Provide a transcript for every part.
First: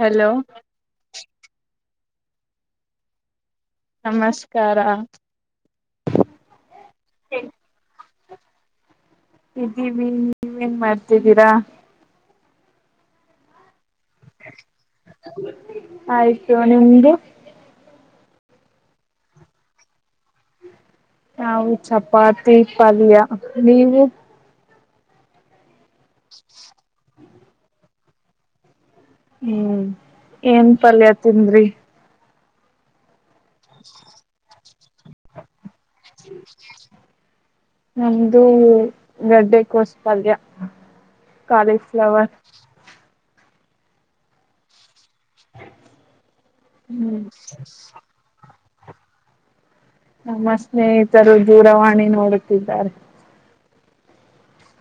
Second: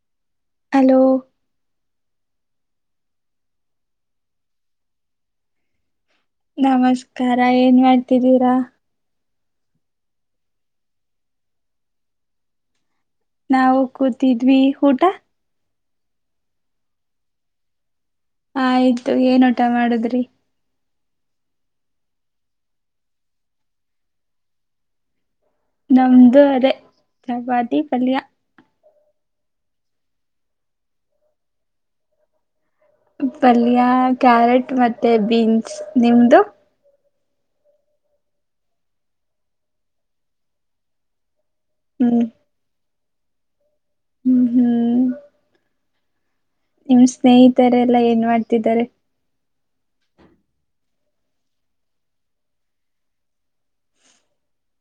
hello hello ನಮಸ್ಕಾರ ನಮಸ್ಕಾರ ಏನ್ ಮಾಡ್ತಿದ್ದೀರಾ ಇದ್ದೀವಿ ನೀವೇನ್ ಮಾಡ್ತಿದ್ದೀರಾ ನಾವು ಕೂತಿದ್ವಿ ಊಟ ಆಯ್ತು ನಿಮ್ದು ಆಯ್ತು ಏನ ಟ ಮಾಡುದ್ರಿ ನಾವು ಚಪಾತಿ ಪಲ್ಯ ನೀವು ನಮ್ದು ಅದೇ ಜಪಾತಿ ಪಲ್ಯ ಹ್ಮ್ ಏನ್ ಪಲ್ಯ ತಿಂದ್ರಿ ಪಲ್ಯ ಕ್ಯಾರೆಟ್ ಮತ್ತೆ ಬೀನ್ಸ್ ಹ್ಮ್ ನಿಮ್ದು [unintelligible] ನಮ್ದು ಗಡ್ಡೆಕೋಸ್ಪಲ್ಯ ಹ್ಮ್ ಕಾಲೇಸಪ್ಲವರ್ ಹ್ಮ್ ಹ್ಮ್ ಹ [unintelligible] ನಿಮ್ ಸ್ನೇಹಿತರೆಲ್ಲಾ ಏನ್ ಮಾಡ್ತಿದ್ದಾರೆ ನಮ್ಮ ಸ್ನೇಹಿತರು ದೂರವಾಣಿ ನೋಡುತ್ತಿದ್ದಾರೆ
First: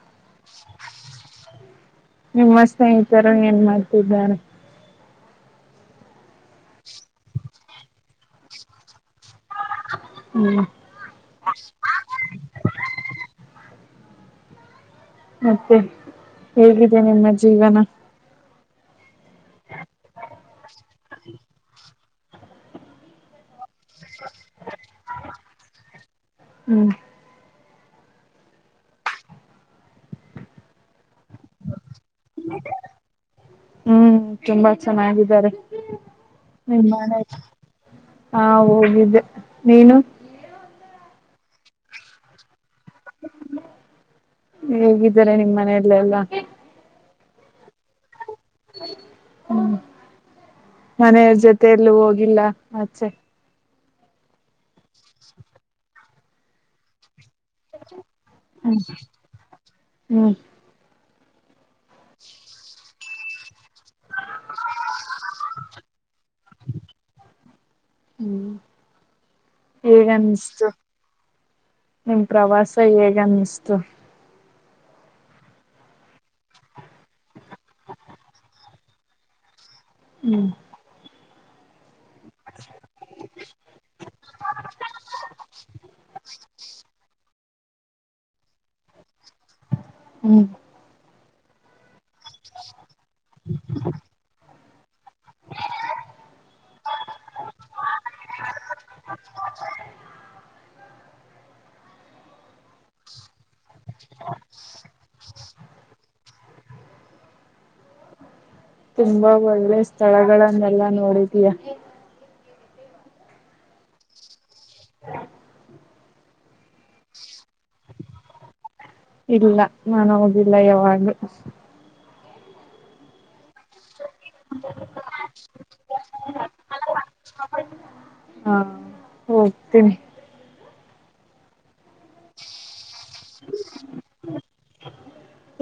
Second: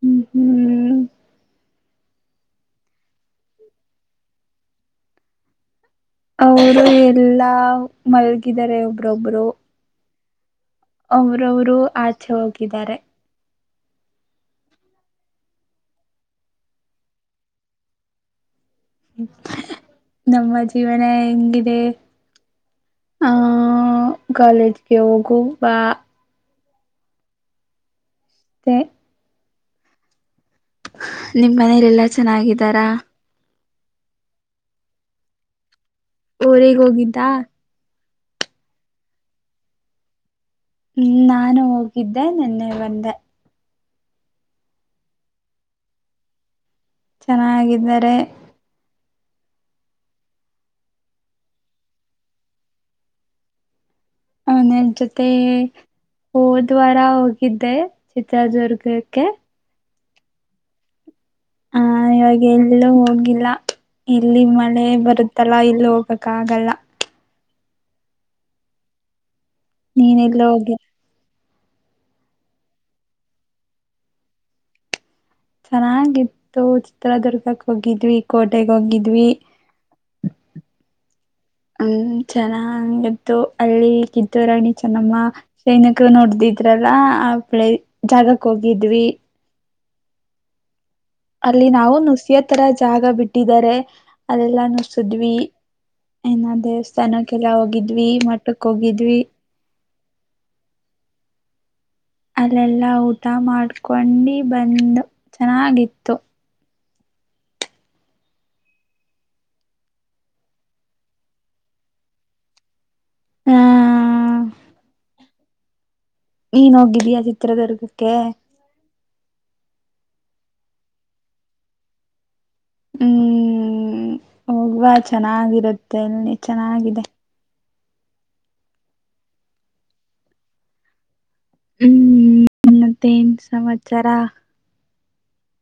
ಹ್ಮ್ ಹ್ಮ್ ನಿಮ್ಮ ಸ್ನೇಹಿತರು ಏನ್ ಮಾಡ್ತಿದ್ದಾರೆ ಅವರು ಎಲ್ಲಾ ಮಲಗಿದಿದ್ದಾರೆ ಒಬ್ರೊಬ್ರು ಹ್ಮ್ [unintelligible] ಒಬ್ಬೊಬ್ರು ಆಚೆ ಹೋಗಿದ್ದಾರೆ ಮತ್ತೆ ಹೇಗಿದೆ ನಿಮ್ಮ ಜೀವನ ನಮ್ಮ ಜೀವನ ಹೆಂಗಿದೆ ಆಹ ಕಾಲೇಜ್ಗೆ ಹೋಗು ಬಾ ಹ್ಮ್ ಹ [unintelligible] ನಿಮ್ ಮನೇಲೆಲ್ಲಾ ಚೆನ್ನಾಗಿದ್ದಾರಾ ಹ್ಮ್ ತುಂಬಾ ಚೆನ್ನಾಗಿದ್ದಾರೆ ಊರಿಗೆ ನಿಮ್ಮ ಮನೆ ಹೋಗಿದ್ದಾ ಹಾ ಹೋಗಿದ್ದೆ ನೀನು ಹ್ಮ ನಾನು ಹೋಗಿದ್ದೆ ನೆನ್ನೆ ಬಂದೆ ಹೇಗಿದ್ದಾರೆ ನಿಮ್ಮ್ ಮನೆಯಲ್ಲ ಎಲ್ಲ ಚೆನ್ನಾಗಿದ್ದಾರೆ ಹ್ಮ್ ಮನೆಯವ್ರ ಜೊತ ಎಲ್ಲೂ ಹೋಗಿಲ್ಲ ಆಚೆ ಮನೆ ಅವರು ಜೊತೆ ಹೋದ ವಾರ ಚಿತ್ರದುರ್ಗಕ್ಕೆ ಹ್ಮ್ ಹ ಇವಾಗ ಎಲ್ಲಿ ಹೋಗ ಇಲ್ಲ ಇಲ್ಲಿ ಮಳೆ ಬರುತ್ತಲ್ಲ ಇಲ್ಲಿ ಹೋಗ್ಬೇಕಕ್ ಆಗಲ್ಲ ಹ್ಮ್ ನೀನ್ ಎಲ್ಲ ಹೇಗನ್ಷ್ಟು ಹೋಗಿ ನಿಮ ಪ್ರವಾಸ ಹೇಗ ಅನ್ನಿಸ್ತು ಚೆನ್ನಾಗಿತ್ತು ಚಿತ್ರದುರ್ಗಕ್ ಹೋಗಿದ್ವಿ ಕೋಟೆಗ ಹೋಗಿದ್ವಿ ಹ್ಮ್ ಹ್ಮ ಚೆನ್ನಾಗಿತ್ತು ಅಲ್ಲಿ ಕಿತ್ತೂ ರಾಣಿ ಚೆನ್ನಮ್ಮ ಸೈನಿಕರು ನೋಡ್ದಿದ್ರಲ್ಲಿ ಎಲ್ಲ ಆ ಬೆಳೆ ಜಾಗಕ್ ಹೋಗಿದ್ವಿ ಹ್ಮ್ ಅಲ್ಲಿ ನಾವು ನುಸಿಯೋ ತರ ಜಾಗ ಬಿಟ್ಟಿದ್ದಾರೆ ಅಲ್ಲೆಲ್ಲಾ ನ ಸುದ್ವಿ ಏನ ದೇವಸ್ಥಾನಕ್ಕೆಲ್ಲ ಹೋಗಿದ್ವಿ ಮಠಕ್ಕೆ ಹೋಗಿದ್ವಿ ಅಲ್ಲೆಲ್ಲಾ ಊಟ ಮಾಡ್ಕೊಂಡಿ ಬಂದ್ ಚೆನ್ನಾಗಿತ್ತು ತುಂಬಾ ಒಳ್ಳೆ ಸ್ಥಳಗಳನ್ನೆಲ್ಲಾ ನೋಡಿದಯ ಹಾ ಹ ನೀನ್ ಹೋಗಿದೀಯಾ ಚಿತ್ರದುರ್ಗಕ್ಕೆ ನಾನ ಹದಿಲ್ಲ ಯಾವಾಗ ಹ್ಮ್ ಹೋಗ್ುವ ಚೆನ್ನಾಗಿರುತ್ತೆ ಎಲ್ಲಿ ಚೆನ್ನಾಗಿದೆ ಹಾ ಹೋಗ್ತೀನಿ ಹ್ಮ್ ಮತ್ತೆ ನ್ ಸಮಾಚಾರ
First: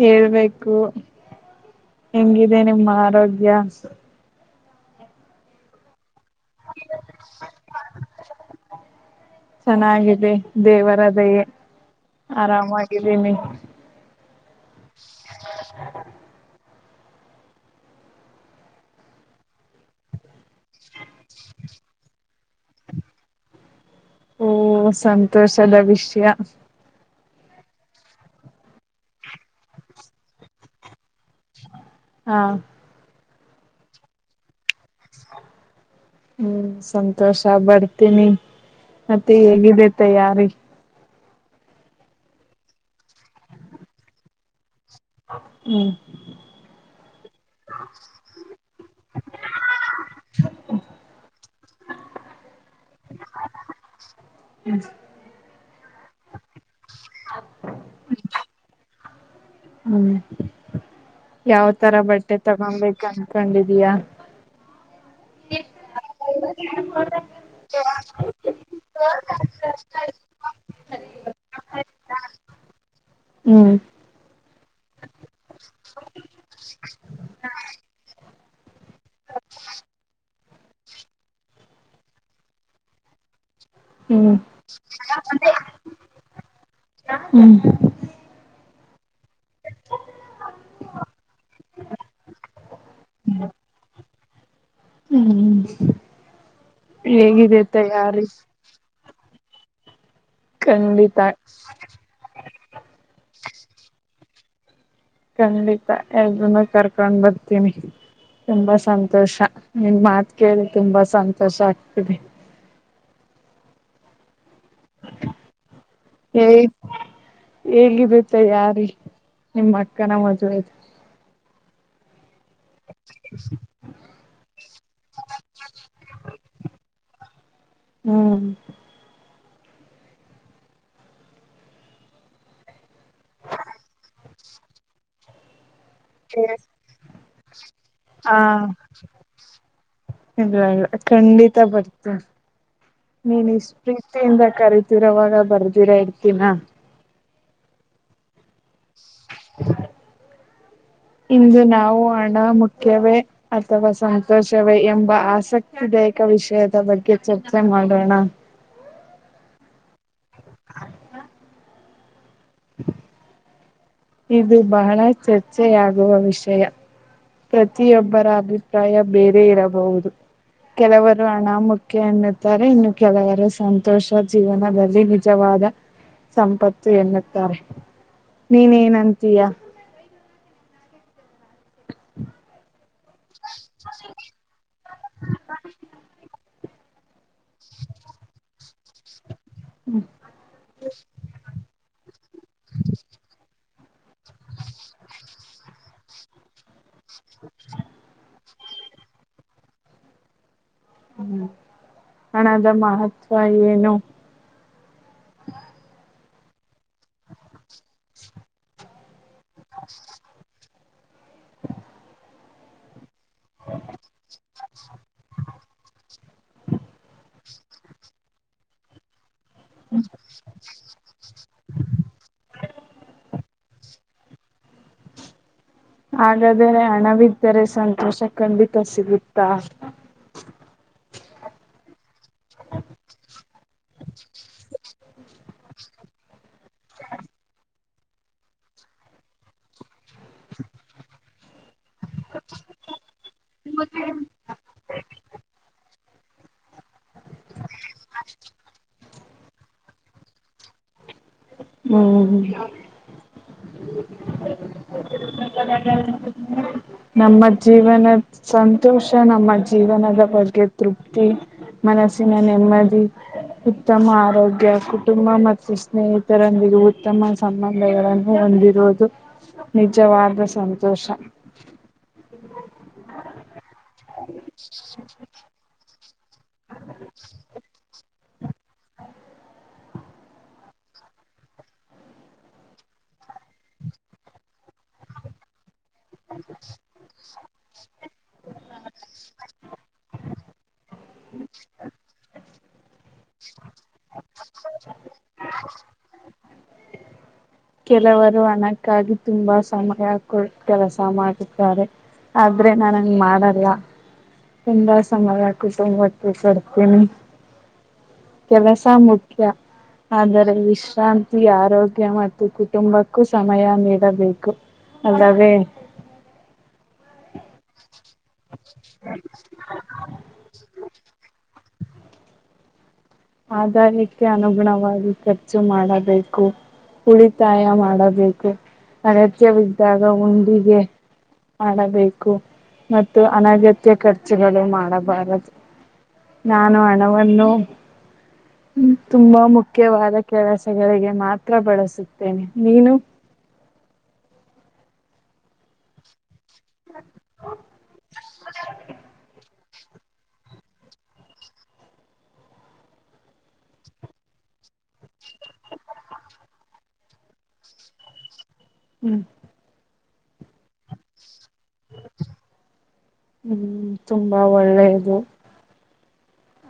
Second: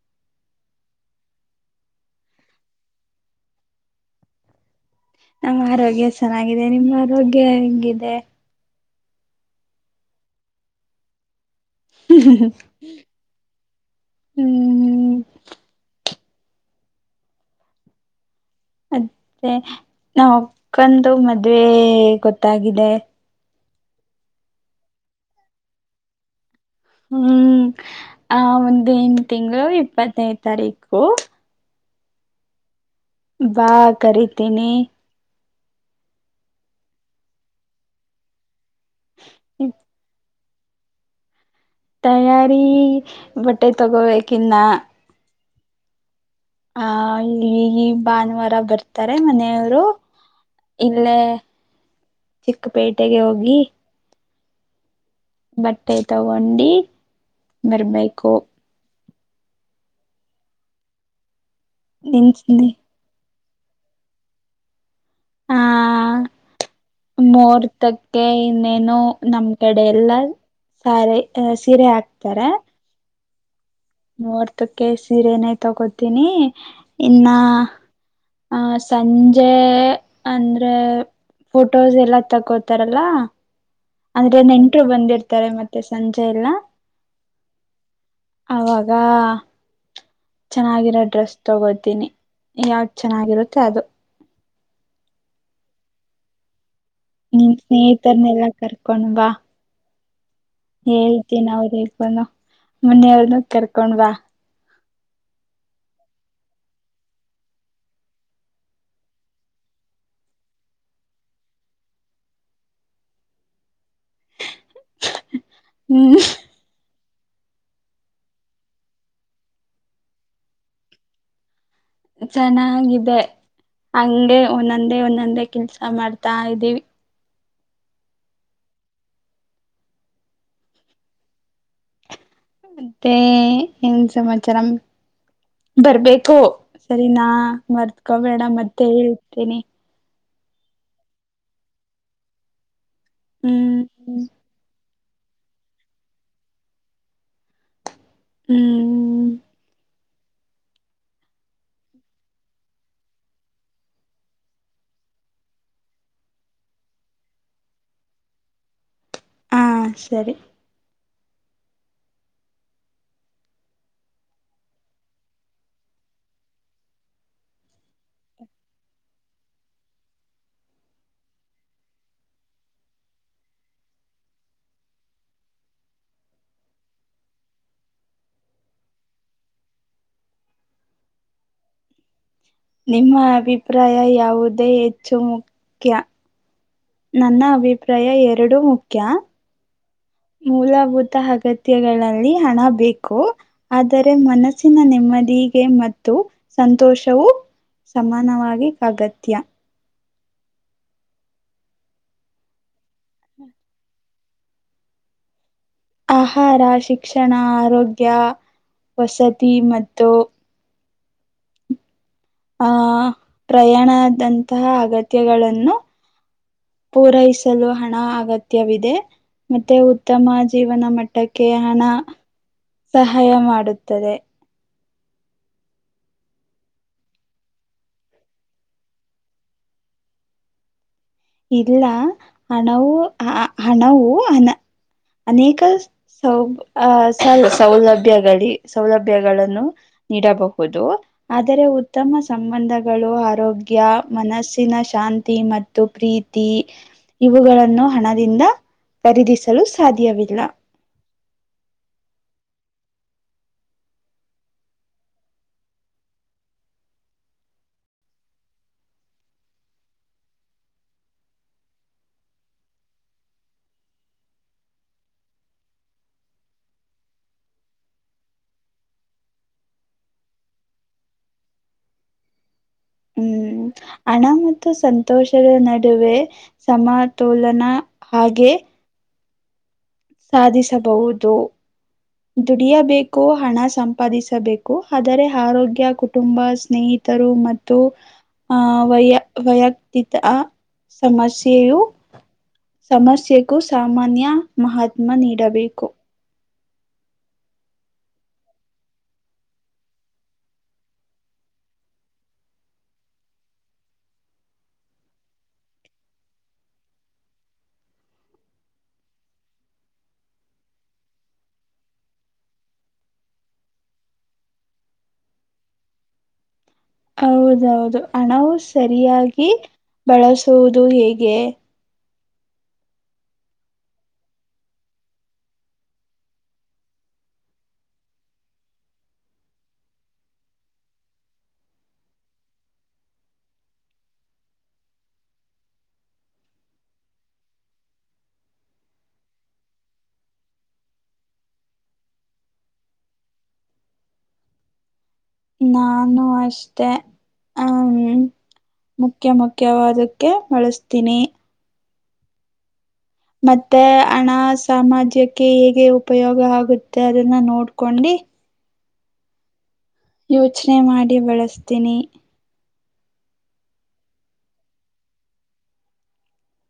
ಹೇಳ್ಬೇಕು ಹೆಂಗಿದೆ ನಿಮ್ಮ ಆರೋಗ್ಯ ನಮ್ಮ ಆರೋಗ್ಯ ಚೆನ್ನಾಗಿದೆ ನಿಮ್ಮ ಆರೋಗ್ಯ ಹಂಗಿದೆ ಚೆನ್ನಾಗಿದೆ ದೇವರದಯೇ ಆರಾಮಾಗಿದ್ದೀನಿ ಹ್ಮ್ ಮತ್ತೆ ನಾಕ್ಕಂದುು ಮದ್ವೆ ಗೊತ್ತಾಗಿದೆ ಓ ಸಂತೋಷದ ವಿಷಯ ಹ್ಮ್ ಆ ಒಂದೇನ್ ತಿಂಗಳು ಇಪ್ಪತ್ತನೇ ತಾರೀಕು ಹಾ ಬಾ ಕರಿತೀನಿ ಹ್ಮ್ ಸಂತೋಷ ಬರ್ತೀನಿ ಮತ್ತೆ ಹೇಗಿದೆ ತಯಾರಿ ತಯಾರಿ ಬಟ್ಟೆ ತಗೋಬೇಕಿನ್ನ ಹ್ಮ್ ಹ ಈಗ ಭಾನುವಾರ ಬರ್ತಾರೆ ಮನೆಯವರು ಇಲ್ಲೇ ಚಿಕ್ಕಪೇಟೆಗೆ ಹೋಗಿ ಹ್ಮ್ ಬಟ್ಟೆ ತಗೊಂಡು ಬರ್ಬೇಕು ಹ್ಮ್ ಯಾವ ತರ ನಿನ್ ಬಟ್ಟೆ ಸ್ನೇ ತಗೊಬೇಕಾನ ಕಂಡಿದಯಾ ಹಾ ಮುಹೂರ್ತಕ್ಕೆ ಇನ್ನೇನು ನಮ್ ಕಡೆ ಎಲ್ಲ ಸಾರಿ ಸೀರೆ ಹಾಕ್ತಾರ ಹ್ಮ್ ನೋಡ್ತಕ್ಕೆ ಸೀರೆನೇ ತಗೋತೀನಿ ಇನ್ನ ಹ ಸಂಜೆ ಅಂದ್ರೆ ಫೋಟೋಸ್ ಎಲ್ಲ ತಗೋತಾರಲ್ಲ ಹ್ಮ್ ಅಂದ್ರೆ ನೆಂಟರು ಬಂದಿರ್ತಾರೆ ಮತ್ತೆ ಸಂಜೆ ಎಲ್ಲ ಹ್ಮ್ ವಾ ಚೆನ್ನಾಗಿರೋ ಡ್ರೆಸ್ ತಗೋತೀನಿ ಯಾವ್ದ ಚೆನ್ನಾಗಿರುತ್ತೆ ಅದು ಹ್ಮ್ ನಿನ್ ಹೇಗಿದೆ ತಯಾರಿ ಸ್ನೇಹಿತರ್ನೆಲ್ಲಾ ಕರ್ಕೊೊಂಡ್ ಬ ಖಂಡಿತ ಹೇಳ್ತೀ ನ ಅವ ರೇಪನು ಮೊನೆಯರ್ನು ಕರ್ಕೊಂಡ್ವಾ ಖಂಡಿತ ಎಲ್ನು ಕರ್ಕೊಂಡ್ ಬರ್ತೀನಿ ತುಂಬಾ ಸಂತೋಷ ನಿನ್ ಮಾತ್ ಕೇಳಿ ತುಂಬಾ ಸಂತೋಷ ಆಗ್ತದೆ ಹ್ಮ್ ಹೇಗಿದ್ದತ್ತ ಯಾರಿ ನಿಮ್ಮ ಅಕ್ಕನ ಮದ್ುವೆದು ಚೆನ್ನಾಗಿದೆ ಹಂಗೆ ಒಂದೊಂದೇ ಒಂದೊಂದೇ ಕೆಲ್ಸ ಮಾಡ್ತಾ ಇದ್ದೀವಿ ಹ್ಮ್ ಅತ್ತೇ ಏನ್ ಸಮಮಾಚರಂ ಬರ್ಬೇಕು ಸರಿ ನಾ ಮರ್ದಕೊಬೇಡ ಹ ಮತ್ತೆ ಹೇತೇನಿ ಇಲ್ಲ ಇಲ್ಲ ಖಂಡಿತ ಬರ್ತೀ ನೀನ್ ಹ್ಮ್ ಪ್ರೀತಿಯಿಂದ ಕರತೀ ಇರುವಾಗ ಬರ್ದಿರ ಇರ್ತೀನ ಹ ಛೆ [inaudible] ಇಂದು ನಾವು ಹಣ ಮುಖ್ಯವೇ ಅಥವಾ ಸಂತೋಷವೇ ಎಂಬ ಆಸಕ್ತಿದೆ ಪ್ರೇಕ ವಿಷಯದ ಬಗ್ಗೆ ಚರ್ಚೆ ಮಾಡೋಣ ಹಾ ಸರಿ ಛೆ [inaudible] ಇದು ಬಹಳ ಚರ್ಚೆಯಾಗುವ ವಿಷಯ ಪ್ರತಿಯೊಬ್ಬರ ಅಭಿಪ್ರಾಯ ಬೇರೆ ಇರಬಹುದು ಕೆಲವರು ಹಣಾಮುಖ್ಯ ಎನ್ನುತ್ತಾರೆ ಇನ್ನು ಕೆಲವರು ಸಂತೋಷ ಜೀವನದಲ್ಲಿ ನಿಜವಾಗ ಸಂಪತ್ತು ಎನ್ನುತ್ತಾರೆ ನೀನ್ ಏನ್ ಅಂತೀಯ ನಿಮ್ಮ ಅಭಿಪ್ರಾಯ ಯಾವುದೇ ಹೆಚ್ಚು ಮುಖ್ಯ ನನ್ನ ಅಭಿಪ್ರಾಯ ಎರಡು ಮುಖ್ಯ ಕ [inaudible] ಮೂಲಭೂತ ಅಗತ್ಯಗಳಲ್ಲಿ ಹಣ ಬೇಕು ಆದರೆ ಮನಸ್ಸಿನ ನೆಮ್ಮದಿಗೆ ಮತ್ತು ಸಂತೋಷ ವು ಸಮಾನವಾಗಿ ಅಗತ್ಯ ಹ್ಮ್ ಹಣದ ಮಹತ್ವ ಏನು ಆಹಾರ ಶಿಕ್ಷಣ ಆರೋಗ್ಯ ವಸತಿ ಮತ್ತು ಹಾ [inaudible] ಪ್ರಯಾಣದಂತಹ ಅಗತ್ಯಗಳನ್ನು ಪೂರೈಸ ಲು ಹಣ ಅಗತ್ಯವಿದೆ ಮತ್ತೆ ಉತ್ತಮ ಜೀವನ ಮಟ್ಟಕ್ಕೆ ಹಣ ಸಹಾಯ ಮಾಡುತ್ತೆ ತ್ತರೆ [inaudible] ಹಾಗಾದ್ರೆ ಹಣ ಬಿದ್ದರೆ ಸಂತೋಷ ಖಂಡಿತ ಸಿಗುತ್ತಾ ಇಲ್ಲ ಹಣವು ಹಣವು ಹನ ಅನೇಕ ಸೌ ಸೌಲಭ್ಯಗಳಿ ಸೌಲಭ್ಯಗಳನ್ನು ನೀಡಬಹುದು ಆದರೆ ಉತ್ತಮ ಸಂಬಂಧಗಳು ಆರೋಗ್ಯ ಮನಸ್ಸಿನ ಶಾಂತಿ ಮತ್ತು ಪ್ರೀತಿ ಇವುಗಳನ್ನು ಹಣದಿಂದ ಖರೀದಿಸಲು ಸಾಧ್ಯವಿದೆ ಇಲ್ಲ ಹ್ಮ್ ಹ [unintelligible] ನಮ್ಮ ಜೀವನ ಸಂತ [inaudible] ಬುಷಃ ನಮ್ಮ ಜೀವನದ ಬಗ್ಗೆ ತೃಪ್ತಿ ಮನಸ್ಸಿನ ನೆಮ್ಮದಿ ಉತ್ತಮ ಆರೋಗ್ಯ ಕುಟುಂಬ ಮತ್ತು ಸ್ನೇಹಿತ ಇದರೊಂದಿಗೆ ಉತ್ತಮ ಸಂಬಂಧಗಳನ್ನು ಹೊಂದಿರುವುದು ನಿಜವಾದ ಸಂತೋಷ [inaudible] ಹ್ಮ್ ಹಣ ಮತ್ತು ಸಂತೋಷದ ನಡುವೆ ಸಮತೋಲನ ಹಾಗೆ ಸಾಧಿಸಬಹುದು ದುಡಿಯಬೇಕು ಹಣ ಸಂಪಾದಿಸಬೇಕು ಆದರೆ ಆರೋಗ್ಯ ಕುಟುಂಬ ಸ್ನೇಹಿತರು ಮತ್ತು ಆ ವೈಯ ವೈಯಕ್ತಿಕ ಸಮಸ್ಯೆಯು ಸಮಸ್ಯೆಗೂ ಸಾಮಾನ್ಯ ಮಹತ್ ಕಮ ನೀಡಬೇಕು ಕೆಲವರು ಹಣಕ್ಕಾಗಿ ತುಂಬಾ ಸಮಯ ಕೊ ಕೆಲಸ ಮಾಡುತ್ತಾರೆ ಆದ್ರೆ ನಾ ಹಂಗ್ ಮಾಡಲ್ಲ ಎಂದ ಸಮಯಕಿ ತ ಒಟ್ಟ ಚಡ್ತನಿ ಕೆಲಸ ಮುಖ್ಯ ಆದರೆ ವಿಶ್ರಾಂತಿ ಆರೋಗ್ಯ ಮತ್ತು ಕುಟುಂಬಕ್ಕೂ ಸಮಯ ನೀಡಬೇಕು ಅದದೇ ಹ ಹೌದೌದು ಹಣವು ಸರಿಯಾಗಿ ಬಳಸುವುದು ಹೇಗೆ ಆದಾಯಕ್ಕೆ ಅನುಗುಣವಾಗಿ ಖರ್ಚು ಮಾಡಬೇಕು ಉಳಿತಾಯ ಮಾಡಬೇಕು ಅಗತ್ಯವಿದ್ದಾಗ ಉಂಡಿಗೆ ಮಾಡಬೇಕು ಮತ್ತು ಅನಗತ್ಯ ಖರ್ಚುಗಳು ಮಾಡಬಾರದು ನಾನು ಹಣವನ್ನು [inaudible] ತುಂಬಾ ಮುಖ್ಯವಾದ ಕೆಲಸಗಳಿಗೆ ಮಾತ್ರ ಬಳಸುತ್ತೇನೆ ನೀನು ನಾನು ಅಷ್ಟೇ ಹ್ಮ ಮುಖ್ಯ ಮು ಖ್ಯವಾದಕ್ಕೆ ಬಳಸ್ತೀನಿ ಮತ್ತೆ ಹಣ ಸಾಮಾಜ್ಯಕ್ಕೆ ಹೇಗೆ ಉಪಯೋಗ ಆಗುತ್ತೆ ಅದನ್ನ ನೋಡ್ಕೊಂಡಿ [inaudible] ಹ್ಮ್ ಯೋಚ್ನೆ ಮಾಡಿ ಬಳಸ್ತೀನಿ ಹ್ಮ್ ತುಂಬಾ ಒಳ್ಳೆದು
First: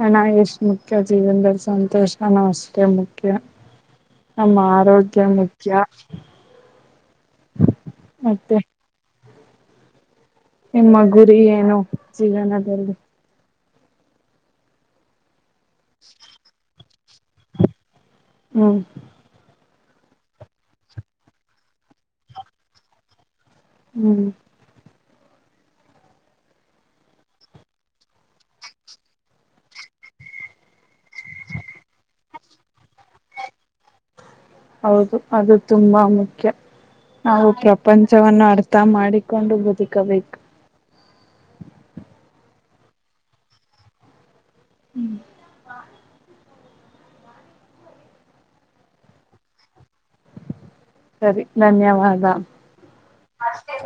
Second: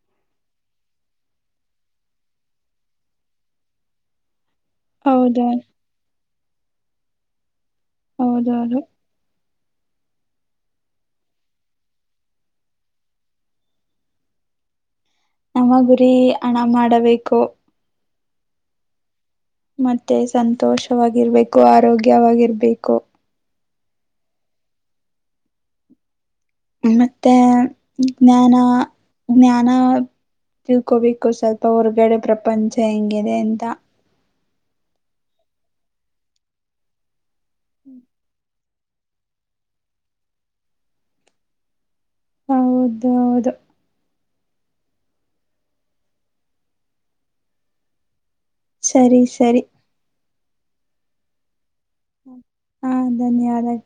ಹಣಾ ಎಷ್ಟು ಮುಖ್ಯ ಜೀವಂದಲ್ ಸಂತೋಷನೂ ಅಷ್ಟೇ ಮುಖ್ಯ [inaudible] ನಮ್ಮ ಆರೋಗ್ಯ ಹೌದು ಮುಖ್ಯ ಮತ್ತೆ ಹೌದೌದು ನಿಮ್ಮ ಗುರಿ ಏನು ಜೀವನದಲ್ಲಿ ನಮ್ಮ ಗುರಿ ಹಣ ಮಾಡಬೇಕು ಹ್ಮ ಮತ್ತೆ ಸಂತೋಷವಾಗಿರ್ಬೇಕು ಆರೋಗ್ಯವಾಗಿರ್ಬೇಕು ಹ್ಮ್ ಮತ್ತೆ ಜ್ಞಾನ ಜ್ಞಾನ ತಿಳ್ಕೋಬೇಕು ಸ್ವಲ್ಪ ಹೊರ್ಗಡೆ ಪ್ರಪಂಚ ಹೆಂಗಿದೆ ಅಂತ ಹೌದು ಅದು ತುಂಬಾ ಮುಖ್ಯ ನಾವು ಪ್ರಪಂಚವವನ್ನು ಅಡ್ ತ ಮಾಡಿಕೊಂಡು ಬದುಕಬೇಕು ಹೌದು ಹೌದು ಹ್ಮ್ ಸರಿ ಸರಿ ಸರಿ ಧನ್ಯವಾದ ಹಾ ಧನ್ಯವಾದಗಳು